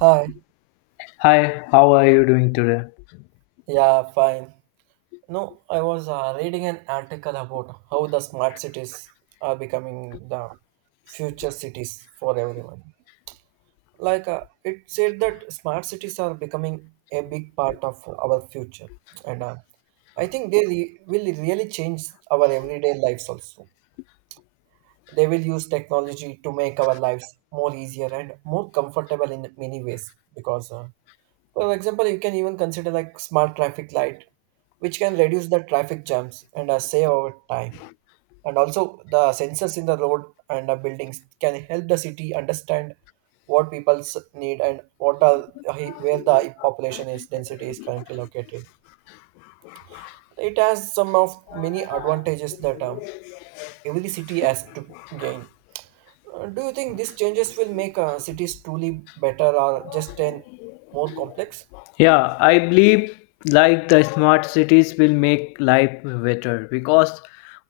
Hi. Hi, how are you doing today? Yeah, fine. No, I was reading an article about how the smart cities are becoming the future cities for everyone. It said that smart cities are becoming a big part of our future, and I think will really change our everyday lives also. They will use technology to make our lives more easier and more comfortable in many ways because for example, you can even consider like smart traffic light, which can reduce the traffic jams and save our time. And also the sensors in the road and the buildings can help the city understand what people's need and what are where the population is density is currently located. It has some of many advantages that every city has to gain. Do you think these changes will make cities truly better or just an more complex? Yeah, I believe like the smart cities will make life better because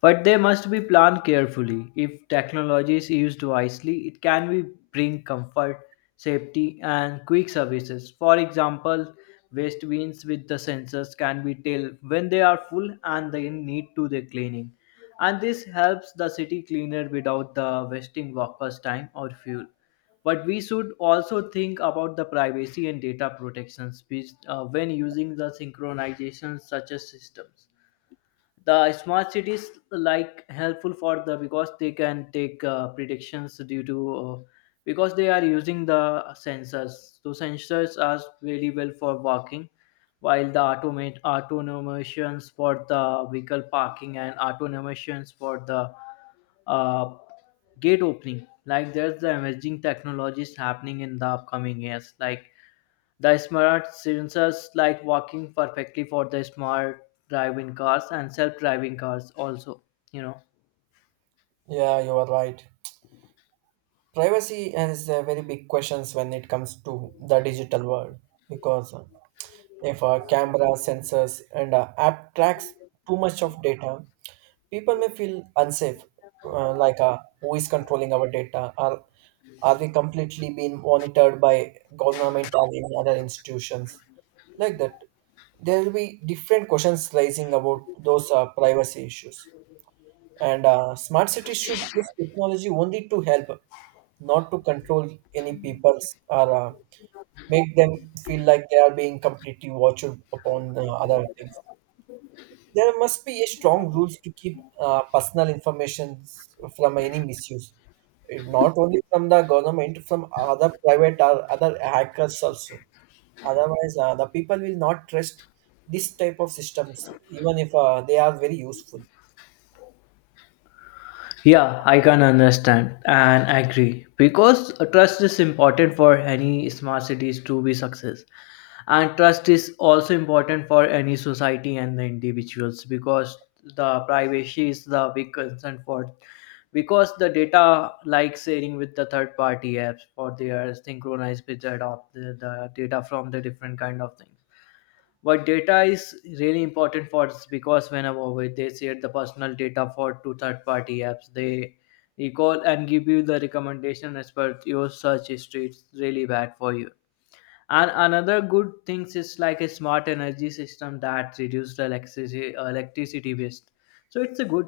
but they must be planned carefully. If technology is used wisely, it can be bring comfort, safety and quick services. For example, waste bins with the sensors can be tell when they are full and they need to the cleaning. And this helps the city cleaner without the wasting workers' time or fuel. But we should also think about the privacy and data protections which, when using the synchronization such as systems, the smart cities like helpful for the because they can take predictions due to because they are using the sensors, so sensors are very well for walking while the automate autonomations for the vehicle parking and autonomations for the uh, gate opening, like there's the emerging technologies happening in the upcoming years, like the smart sensors like working perfectly for the smart driving cars and self-driving cars also, you know. Yeah, you are right. Privacy is a very big questions when it comes to the digital world because if a camera sensors and app tracks too much of data people may feel unsafe, who is controlling our data, are we completely being monitored by government or any other institutions like that? There will be different questions raising about those privacy issues, and smart cities should use technology only to help, not to control any people's or make them feel like they are being completely watched upon other things. There must be a strong rules to keep personal information from any misuse. Not only from the government, from other private or other hackers also. Otherwise, the people will not trust this type of systems, even if they are very useful. Yeah, I can understand and agree because trust is important for any smart cities to be success. And trust is also important for any society and the individuals because the privacy is the big concern for because the data like sharing with the third party apps for their synchronized picture of the data from the different kind of things. But data is really important for us because whenever we- they share the personal data for to third party apps, they recall and give you the recommendation as per your search history. It's really bad for you. And another good things is like a smart energy system that reduces electricity electricity waste. So it's a good.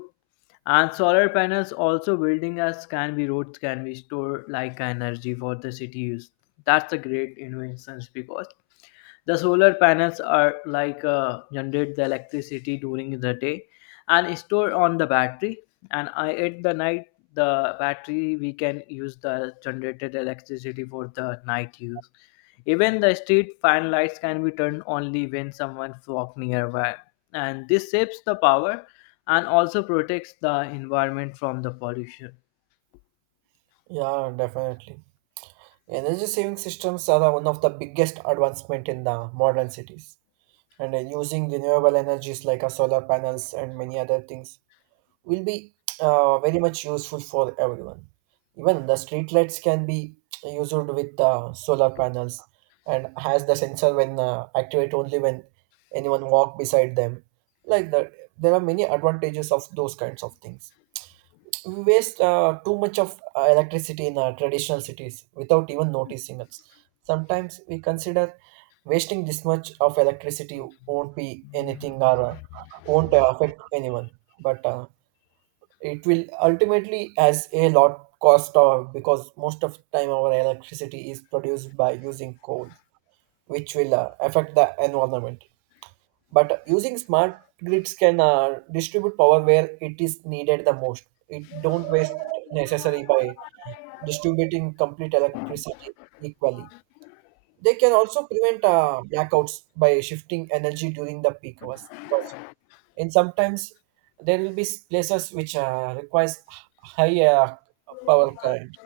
And solar panels also building as can be roads can be stored like energy for the city use. That's a great inventions because the solar panels are like generate the electricity during the day and store on the battery. And I, at the night, the battery we can use the generated electricity for the night use. Even the street fan lights can be turned only when someone walk nearby, and this saves the power and also protects the environment from the pollution. Yeah, definitely. Energy saving systems are one of the biggest advancement in the modern cities. And using renewable energies like solar panels and many other things will be very much useful for everyone. Even the street lights can be used with solar panels and has the sensor when activate only when anyone walk beside them. Like that, there are many advantages of those kinds of things. We waste too much of electricity in our traditional cities without even noticing it. Sometimes we consider wasting this much of electricity won't be anything or won't affect anyone, but it will ultimately has a lot cost of because most of time our electricity is produced by using coal, which will affect the environment. But using smart grids can distribute power where it is needed the most. It don't waste necessary by distributing complete electricity equally. They can also prevent blackouts by shifting energy during the peak hours because in sometimes there will be places which requires high power current,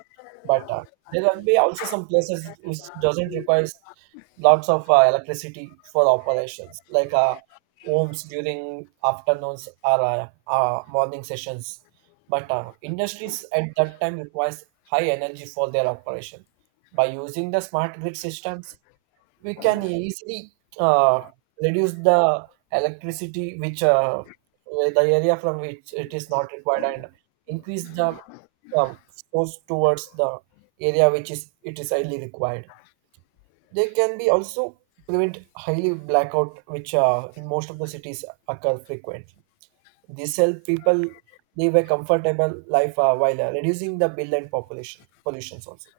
but there can be also some places which doesn't require lots of electricity for operations like homes during afternoons or morning sessions, but industries at that time requires high energy for their operation. By using the smart grid systems we can easily uh, reduce the electricity which where the area from which it is not required, and increase the um, force towards the area which is it is highly required. They can be also prevent highly blackout which in most of the cities occur frequently. This help people live a comfortable life while reducing the bill and population pollutions also.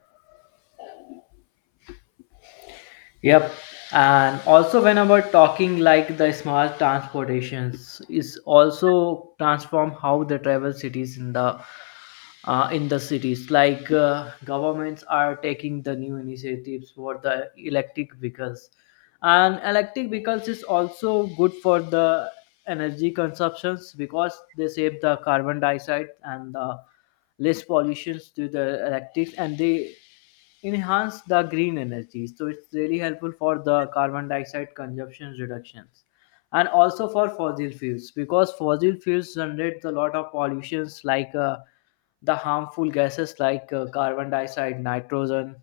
Yep. And also when we talking like the small transportations is also transform how they travel cities in the cities. Like governments are taking the new initiatives for the electric vehicles, and electric vehicles is also good for the energy consumptions because they save the carbon dioxide and the less pollutions to the electrics, and they enhance the green energy. So it's really helpful for the carbon dioxide consumption reductions and also for fossil fuels because fossil fuels generate a lot of pollutions like the harmful gases like carbon dioxide, nitrogen,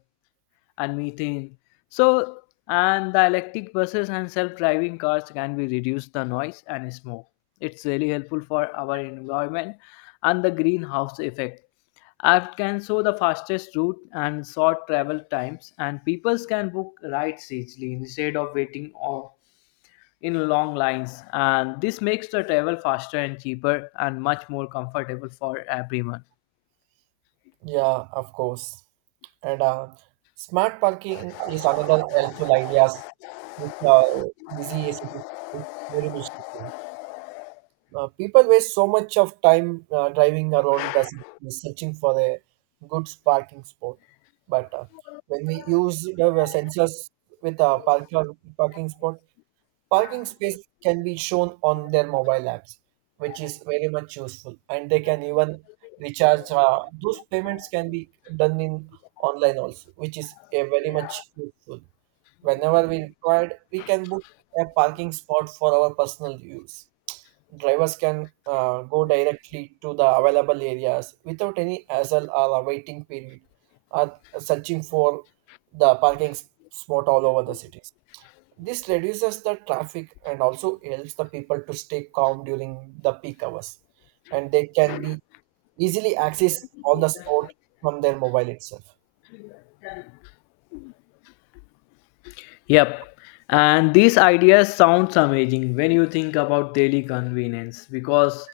and methane. So, and the electric buses and self-driving cars can be reduce the noise and smoke. It's really helpful for our environment and the greenhouse effect. App can show the fastest route and short travel times, and people can book rides easily instead of waiting or in long lines. And this makes the travel faster and cheaper and much more comfortable for everyone. Yeah, of course. And smart parking is another helpful ideas which are busy cities is very useful. People waste so much of time driving around the city searching for a good parking spot. But when we use the sensors with a parking spot, parking space can be shown on their mobile apps, which is very much useful, and they can even recharge. Those payments can be done in online also, which is a very much useful. Whenever we required, we can book a parking spot for our personal use. Drivers can go directly to the available areas without any hassle or a waiting period, or searching for the spot all over the city. This reduces the traffic and also helps the people to stay calm during the peak hours, and they can be easily access on the spot from their mobile itself. Yep. And these ideas sounds amazing when you think about daily convenience because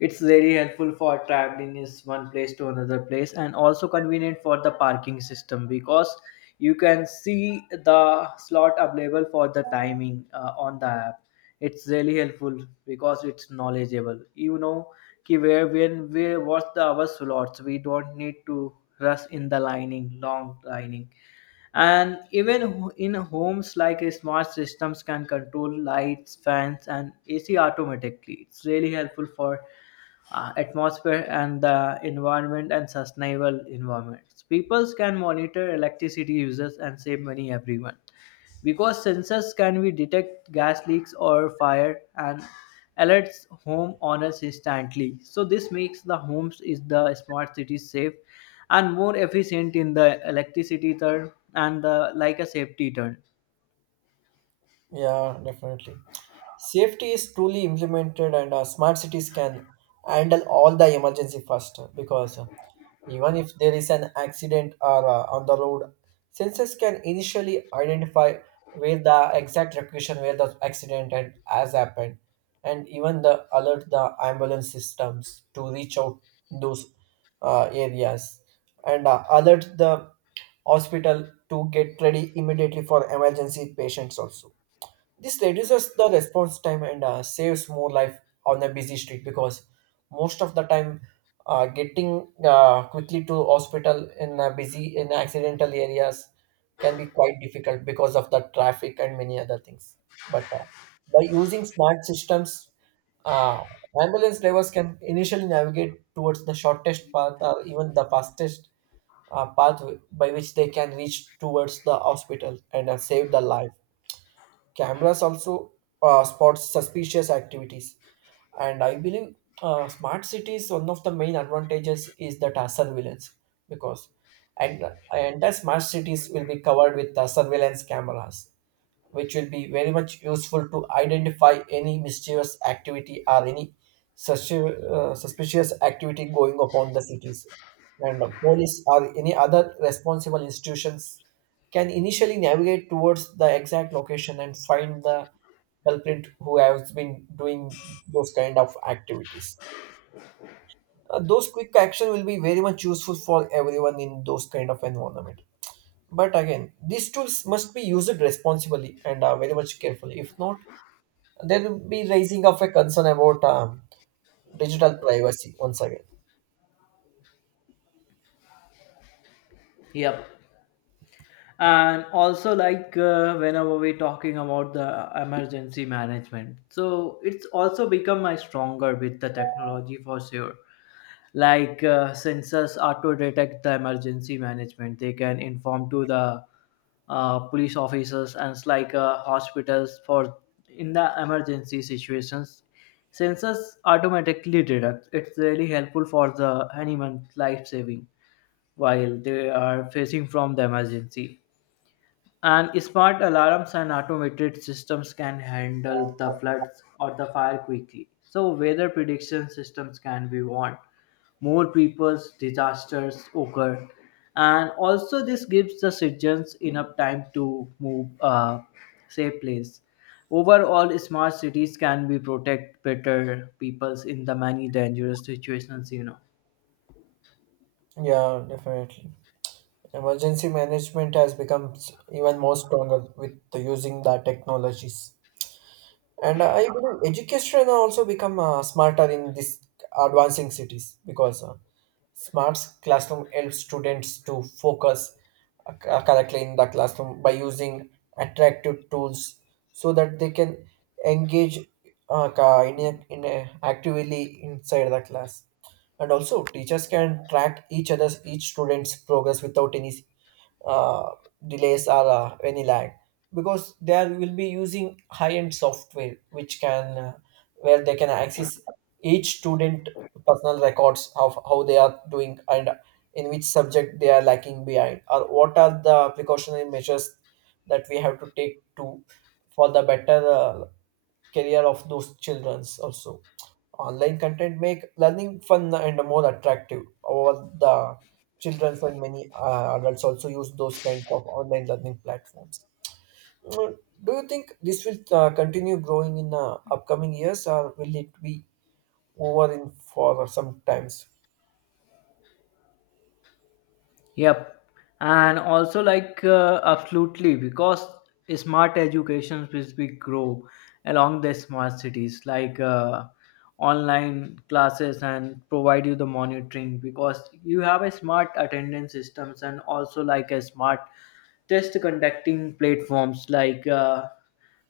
it's really helpful for traveling is one place to another place and also convenient for the parking system because you can see the slot available for the timing on the app. It's really helpful because it's knowledgeable. You know ki where when we watch the our slots, we don't need to rush in the lining, long lining. And even in homes like smart systems can control lights fans and ac automatically. It's really helpful for atmosphere and the environment and sustainable environments. People can monitor electricity users and save money everyone because sensors can be detect gas leaks or fire and alerts home owners instantly. So this makes the homes is the smart city safe and more efficient in the electricity turn and the, like a safety turn. Yeah, definitely. Safety is truly implemented, and smart cities can handle all the emergency faster because even if there is an accident or on the road, sensors can initially identify where the exact location where the has happened, and even the alert the ambulance systems to reach out those areas and alert the hospital to get ready immediately for emergency patients also. This reduces the response time and saves more life on the busy street because most of the time getting quickly to hospital in a busy in accidental areas can be quite difficult because of the traffic and many other things. But by using smart systems, uh, ambulance drivers can initially navigate towards the shortest path or even the fastest path by which they can reach towards the hospital and save the life. Cameras also spot suspicious activities, and I believe smart cities one of the main advantages is that surveillance, because and and the smart cities will be covered with surveillance cameras, which will be very much useful to identify any mischievous activity or any suspicious activity going upon the cities, and the police or any other responsible institutions can initially navigate towards the exact location and find the culprit who has been doing those kind of activities. Those quick action will be very much useful for everyone in those kind of environment. But again, these tools must be used responsibly and very much carefully. If not, there will be raising of a concern about digital privacy once again. Yep. And also, like whenever we're talking about the emergency management, so it's also become my stronger with the technology for sure. Like sensors are to detect the emergency management, they can inform to the police officers and it's like hospitals for in the emergency situations. Sensors automatically detect, it's really helpful for the anyone life saving while they are facing from the emergency. And smart alarms and automated systems can handle the floods or the fire quickly. So, weather prediction systems can be warned. More people's disasters occur. And also, this gives the citizens enough time to move safe place. Overall, smart cities can be protect better peoples in the many dangerous situations, you know. Yeah, definitely. Emergency management has become even more stronger with the using the technologies. And I believe education also become smarter in this advancing cities because smart classroom helps students to focus correctly in the classroom by using attractive tools so that they can engage in a actively inside the class. And also teachers can track each student's progress without any uh, delays are any lag, because they will be using high-end software which can where they can access each student personal records of how they are doing and in which subject they are lacking behind or what are the precautionary measures that we have to take to for the better career of those childrens also. Online content make learning fun and more attractive. Over the children and many adults also use those kinds of online learning platforms. Mm, Do you think this will continue growing in upcoming years, or will it be over in for some times? Yep, and also like absolutely because smart education which be grow along the smart cities, like online classes and provide you the monitoring because you have a smart attendance systems and also like a smart test conducting platforms, like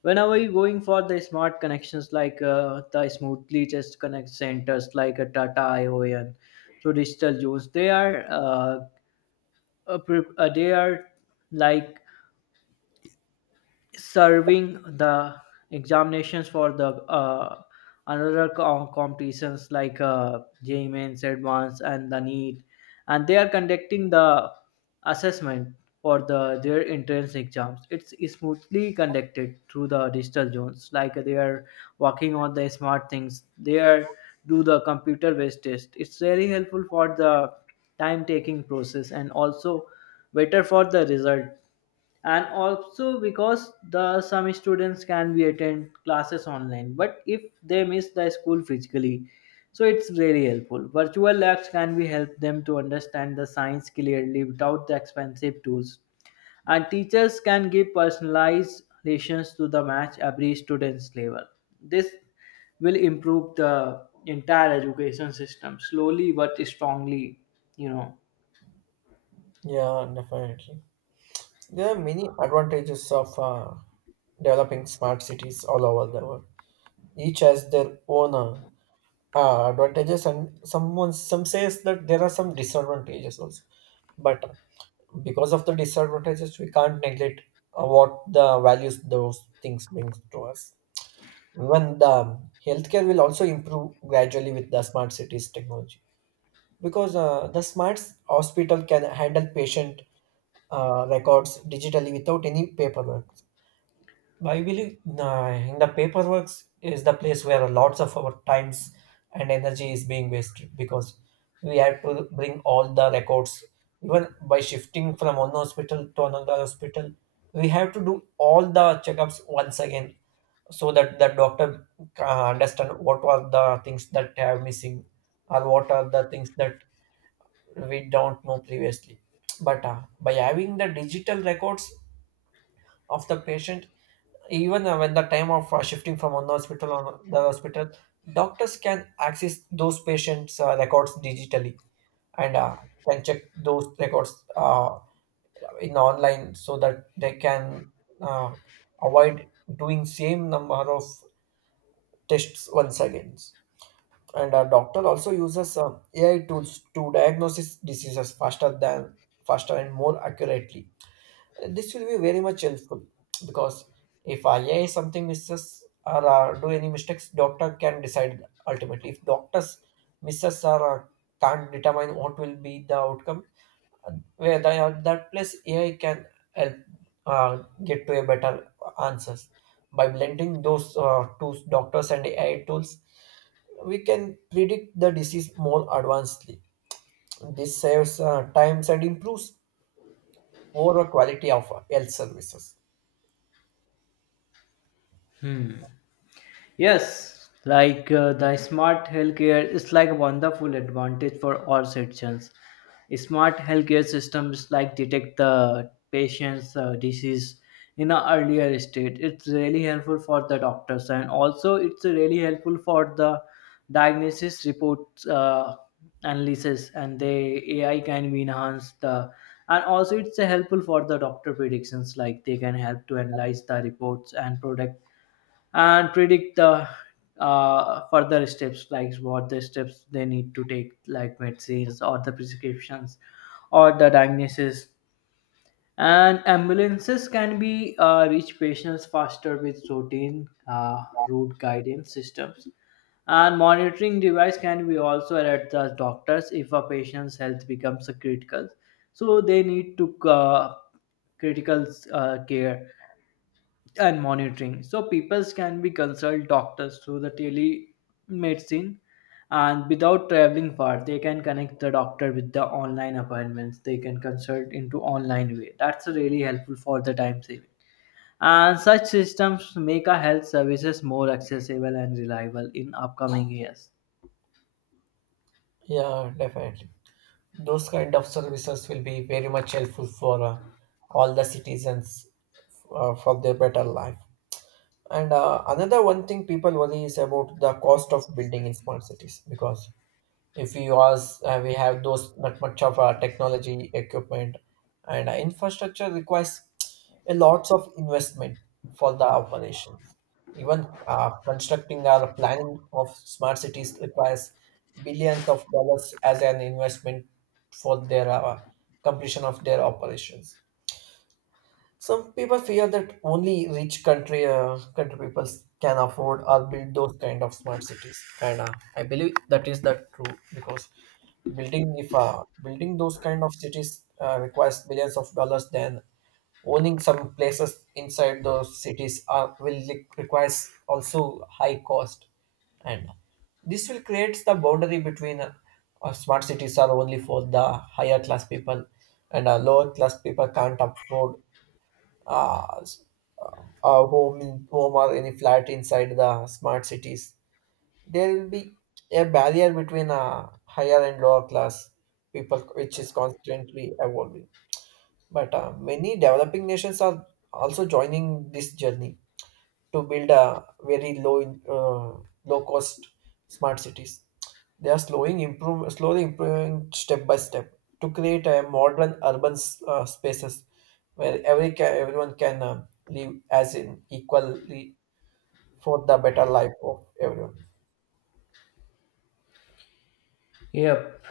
whenever you're going for the smart connections like the smoothly test connect centers like a Tata ION. So digital use they are a, pre- a they are like serving the examinations for the another competitions like J Mains, advance, and the NEET, and they are conducting the assessment for the their entrance exams. It's smoothly conducted through the digital zones, like they are working on the smart things. They are do the computer based test. It's very helpful for the time taking process and also better for the result. And also because the some students can be attend classes online but if they miss the school physically, so it's very helpful. Virtual labs can be help them to understand the science clearly without the expensive tools, and teachers can give personalized lessons to the match every student's level. This will improve the entire education system slowly but strongly, you know. Yeah, definitely. There are many advantages of developing smart cities all over the world. Each has their own advantages, and someone some says that there are some disadvantages also. But because of the disadvantages we can't neglect what the values those things brings to us. Even the healthcare will also improve gradually with the smart cities technology because the smart hospital can handle patient records digitally without any paperwork. I believe in the paperwork is the place where lots of our times and energy is being wasted because we have to bring all the records. Even by shifting from one hospital to another hospital, we have to do all the checkups once again so that the doctor understand what were the things that have missing or what are the things that we don't know previously. But by having the digital records of the patient, even when the time of shifting from one hospital on the hospital, doctors can access those patients' records digitally, and can check those records in online so that they can uh, avoid doing same number of tests once again. And a doctor also uses AI tools to diagnose diseases faster and more accurately. This will be very much helpful because if IA something misses or do any mistakes, doctor can decide ultimately. If doctors misses or can't determine what will be the outcome, where they are that place AI can help uh, get to a better answers. By blending those two doctors and AI tools we can predict the disease more advancedly. This saves times and improves overall quality of health services. Yes, like the smart healthcare is like a wonderful advantage for all citizens. Smart healthcare systems like detect the patient's disease in an earlier stage. It's really helpful for the doctors and also it's really helpful for the diagnosis reports analysis and the AI can be enhanced the and also it's helpful for the doctor predictions, like they can help to analyze the reports and predict the further steps like what the steps they need to take like medicines or the prescriptions or the diagnosis. And ambulances can be reach patients faster with routine route guidance systems. And monitoring device can be also at the doctors if a patient's health becomes a critical, so they need to critical care and monitoring. So people can be consult doctors through the telemedicine and without traveling far they can connect the doctor with the online appointments, they can consult into online way. That's really helpful for the time saving, and such systems make our health services more accessible and reliable in upcoming years. Yeah, definitely. Those kind of services will be very much helpful for all the citizens for their better life. And another one thing people worry is about the cost of building in small cities because if we was we have those not much of technology equipment and infrastructure requires a lots of investment for the operations. Even constructing or planning of smart cities requires billions of dollars as an investment for their completion of their operations. Some people fear that only rich country people can afford or build those kind of smart cities, and I believe that is the true because building if building those kind of cities requires billions of dollars, then owning some places inside those cities requires also high cost, and this will create the boundary between smart cities are only for the higher class people, and lower class people can't afford uh, s- a home or any flat inside the smart cities. There will be a barrier between higher and lower class people, which is constantly evolving. But many developing nations are also joining this journey to build a very low cost smart cities. They are slowly improving step by step to create a modern urban spaces where everyone can live as in equally for the better life of everyone. Yep.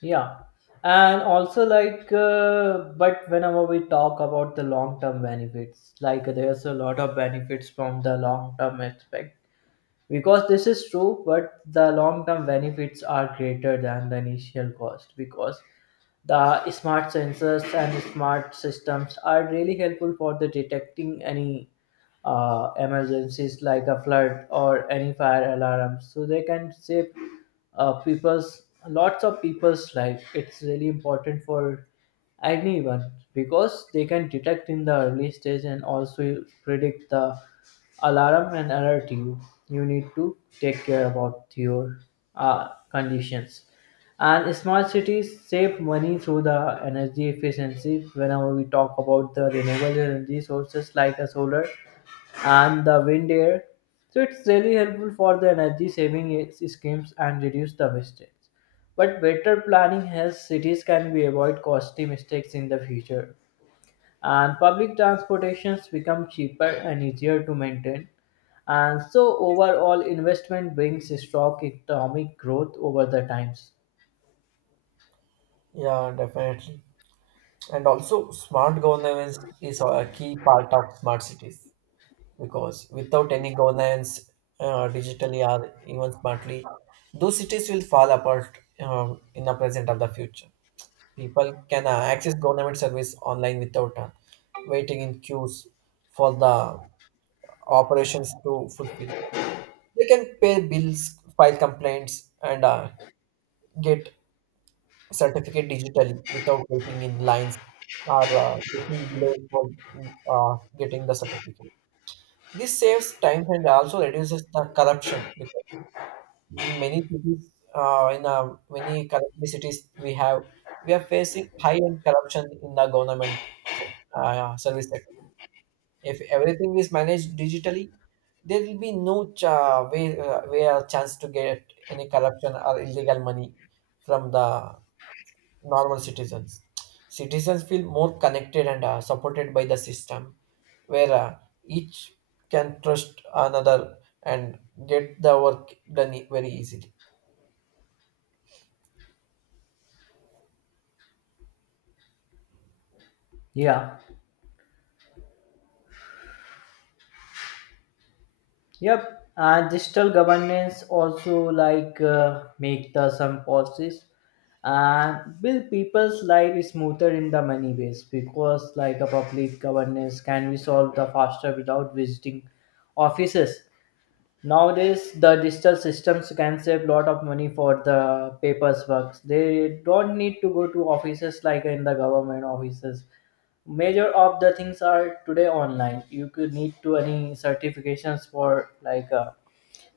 Yeah. And also, like, but whenever we talk about the long term benefits, like, there's a lot of benefits from the long term aspect because this is true, but the long term benefits are greater than the initial cost because the smart sensors and smart systems are really helpful for the detecting any emergencies like a flood or any fire alarms. So they can save people's lots of people's life. It's really important for anyone, because they can detect in the early stage and also predict the alarm and alert you. You need to take care about your conditions. And smart cities save money through the energy efficiency. Whenever we talk about the renewable energy sources like a solar, and the wind air. So it's really helpful for the energy saving schemes and reduce the wastage. But better planning helps cities can be avoid costly mistakes in the future. And public transportations become cheaper and easier to maintain. And so overall investment brings strong economic growth over the times. Yeah, definitely. And also, smart governance is a key part of smart cities because without any governance, digitally or even smartly, those cities will fall apart in the present or the future. People can access government service online without waiting in queues for the operations to fulfill. They can pay bills, file complaints, and get certificate digitally without waiting in lines or waiting below for getting the certificate. This saves time and also reduces the corruption because in many cities, in many currently cities we have, we are facing high end corruption in the government service sector. If everything is managed digitally, there will be no way or chance to get any corruption or illegal money from the normal citizens. Citizens feel more connected and supported by the system, where each can trust another and get the work done very easily. Yeah. Yep, and digital governance also like make the some policies and build people's life smoother in the many ways because like a public governance can be solved the faster without visiting offices. Nowadays, the digital systems can save lot of money for the papers works. They don't need to go to offices like in the government offices. Major of the things are today online. You could need to any certifications for like. Uh,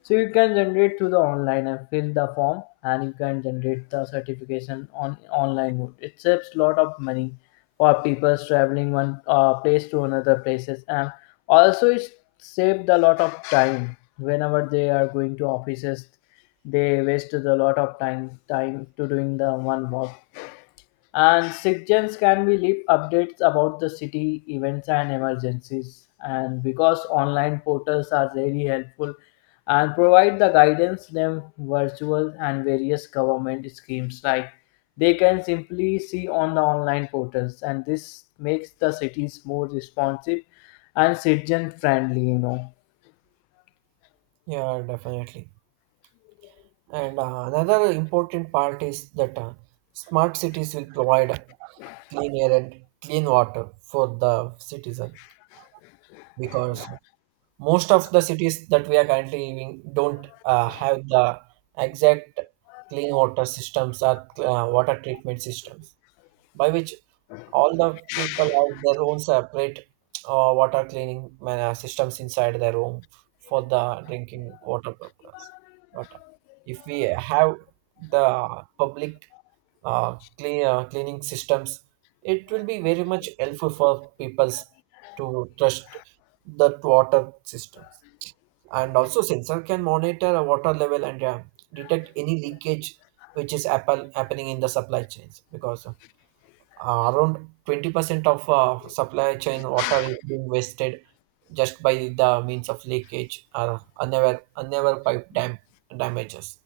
so you can generate through the online and fill the form and you can generate the certification on online mode. It saves lot of money for people traveling one place to another places. And also it saved a lot of time whenever they are going to offices, they waste a lot of time to doing the one work. And suggestions can be leave updates about the city events and emergencies, and because online portals are very helpful and provide the guidance them virtual and various government schemes like they can simply see on the online portals. And this makes the cities more responsive and citizen friendly, you know. Yeah, definitely. And another important part is that smart cities will provide clean air and clean water for the citizen because most of the cities that we are currently living don't have the exact clean water systems or water treatment systems, by which all the people have their own separate water cleaning systems inside their home for the drinking water purpose. But if we have the public cleaning systems, it will be very much helpful for peoples to trust that water system. And also sensor can monitor a water level and detect any leakage, which is apple happening in the supply chains, because around 20% of supply chain water is being wasted just by the means of leakage or unaware pipe damages.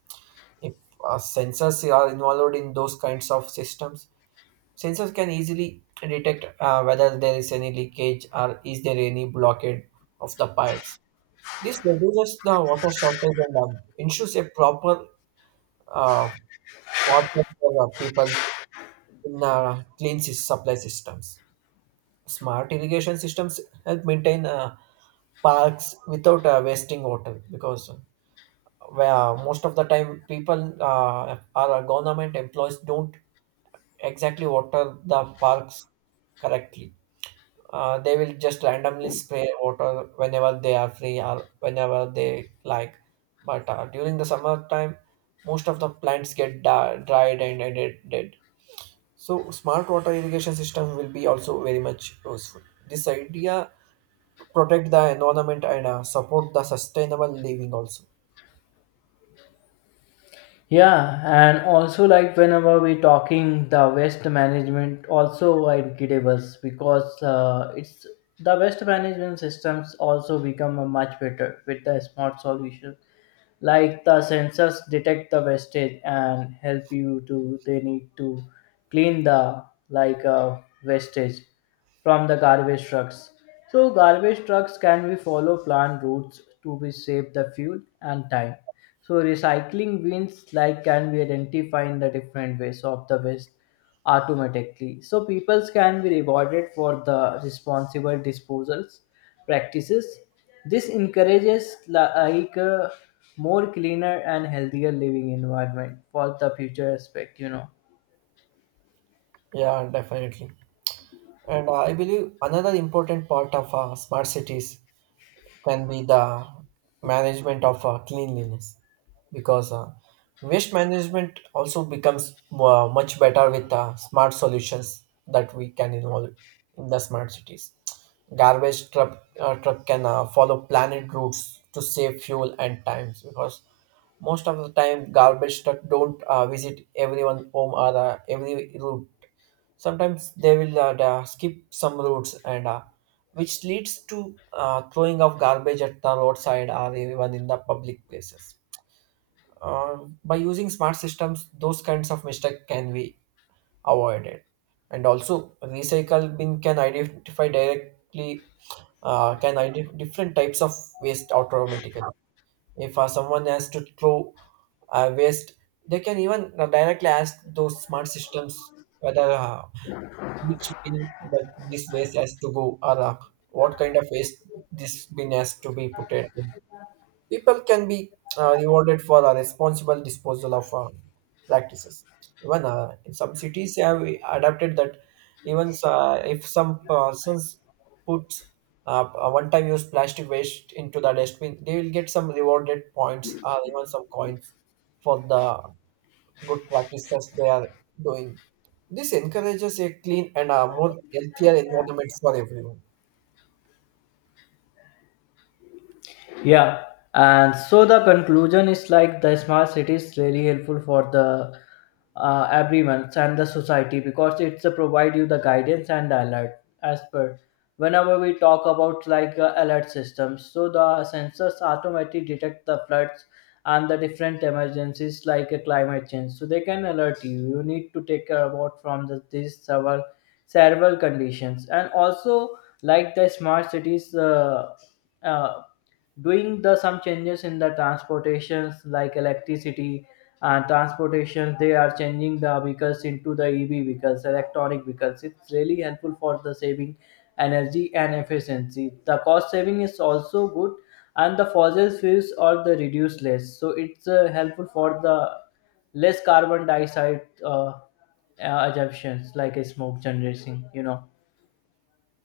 If sensors are involved in those kinds of systems, sensors can easily detect whether there is any leakage or is there any blockade of the pipes. This reduces the water shortage and ensures a proper uh, water for people in clean sys- supply systems. Smart irrigation systems help maintain parks without wasting water because where most of the time people are government employees don't exactly water the parks correctly. They will just randomly spray water whenever they are free or whenever they like. But during the summertime, most of the plants get dried and dead. So smart water irrigation system will be also very much useful. This idea protect the environment and support the sustainable living also. Yeah, and also like whenever we talking the waste management also incredible because it's the waste management systems also become a much better with the smart solution, like the sensors detect the wastage and help you to they need to clean the like wastage from the garbage trucks. So garbage trucks can be follow planned routes to be save the fuel and time. So recycling bins like can be identified in the different ways of the waste automatically. So people can be rewarded for the responsible disposals practices. This encourages like a more cleaner and healthier living environment for the future aspect, you know. Yeah, definitely. And I believe another important part of smart cities can be the management of cleanliness, because waste management also becomes much better with smart solutions that we can involve in the smart cities. Truck can follow planned routes to save fuel and times because most of the time garbage truck don't visit everyone home or every route. Sometimes they will skip some routes, and which leads to throwing of garbage at the roadside or even in the public places. By using smart systems, those kinds of mistakes can be avoided. And also, recycle bin can identify directly can identify different types of waste automatically. If someone has to throw waste, they can even directly ask those smart systems whether which bin that this waste has to go or what kind of waste this bin has to be put in. People can be rewarded for a responsible disposal of practices. Even in some cities, have adapted that even if some persons puts a one-time use plastic waste into the dustbin, they will get some rewarded points or even some coins for the good practices they are doing. This encourages a clean and a more healthier environment for everyone. Yeah, and so the conclusion is like the smart city is really helpful for the everyone and the society because it's provide you the guidance and the alert as per whenever we talk about like alert systems, so the sensors automatically detect the floods and the different emergencies like a climate change. So they can alert you, you need to take care about from these several conditions. And also like the smart cities uh, doing the some changes in the transportations like electricity and transportation, they are changing the vehicles into the ev vehicles electronic vehicles. It's really helpful for the saving energy and efficiency. The cost saving is also good and the fossil fuels are the reduced less. So it's helpful for the less carbon dioxide assumptions like a smoke generation, you know.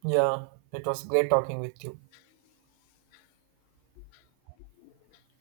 Yeah, it was great talking with you.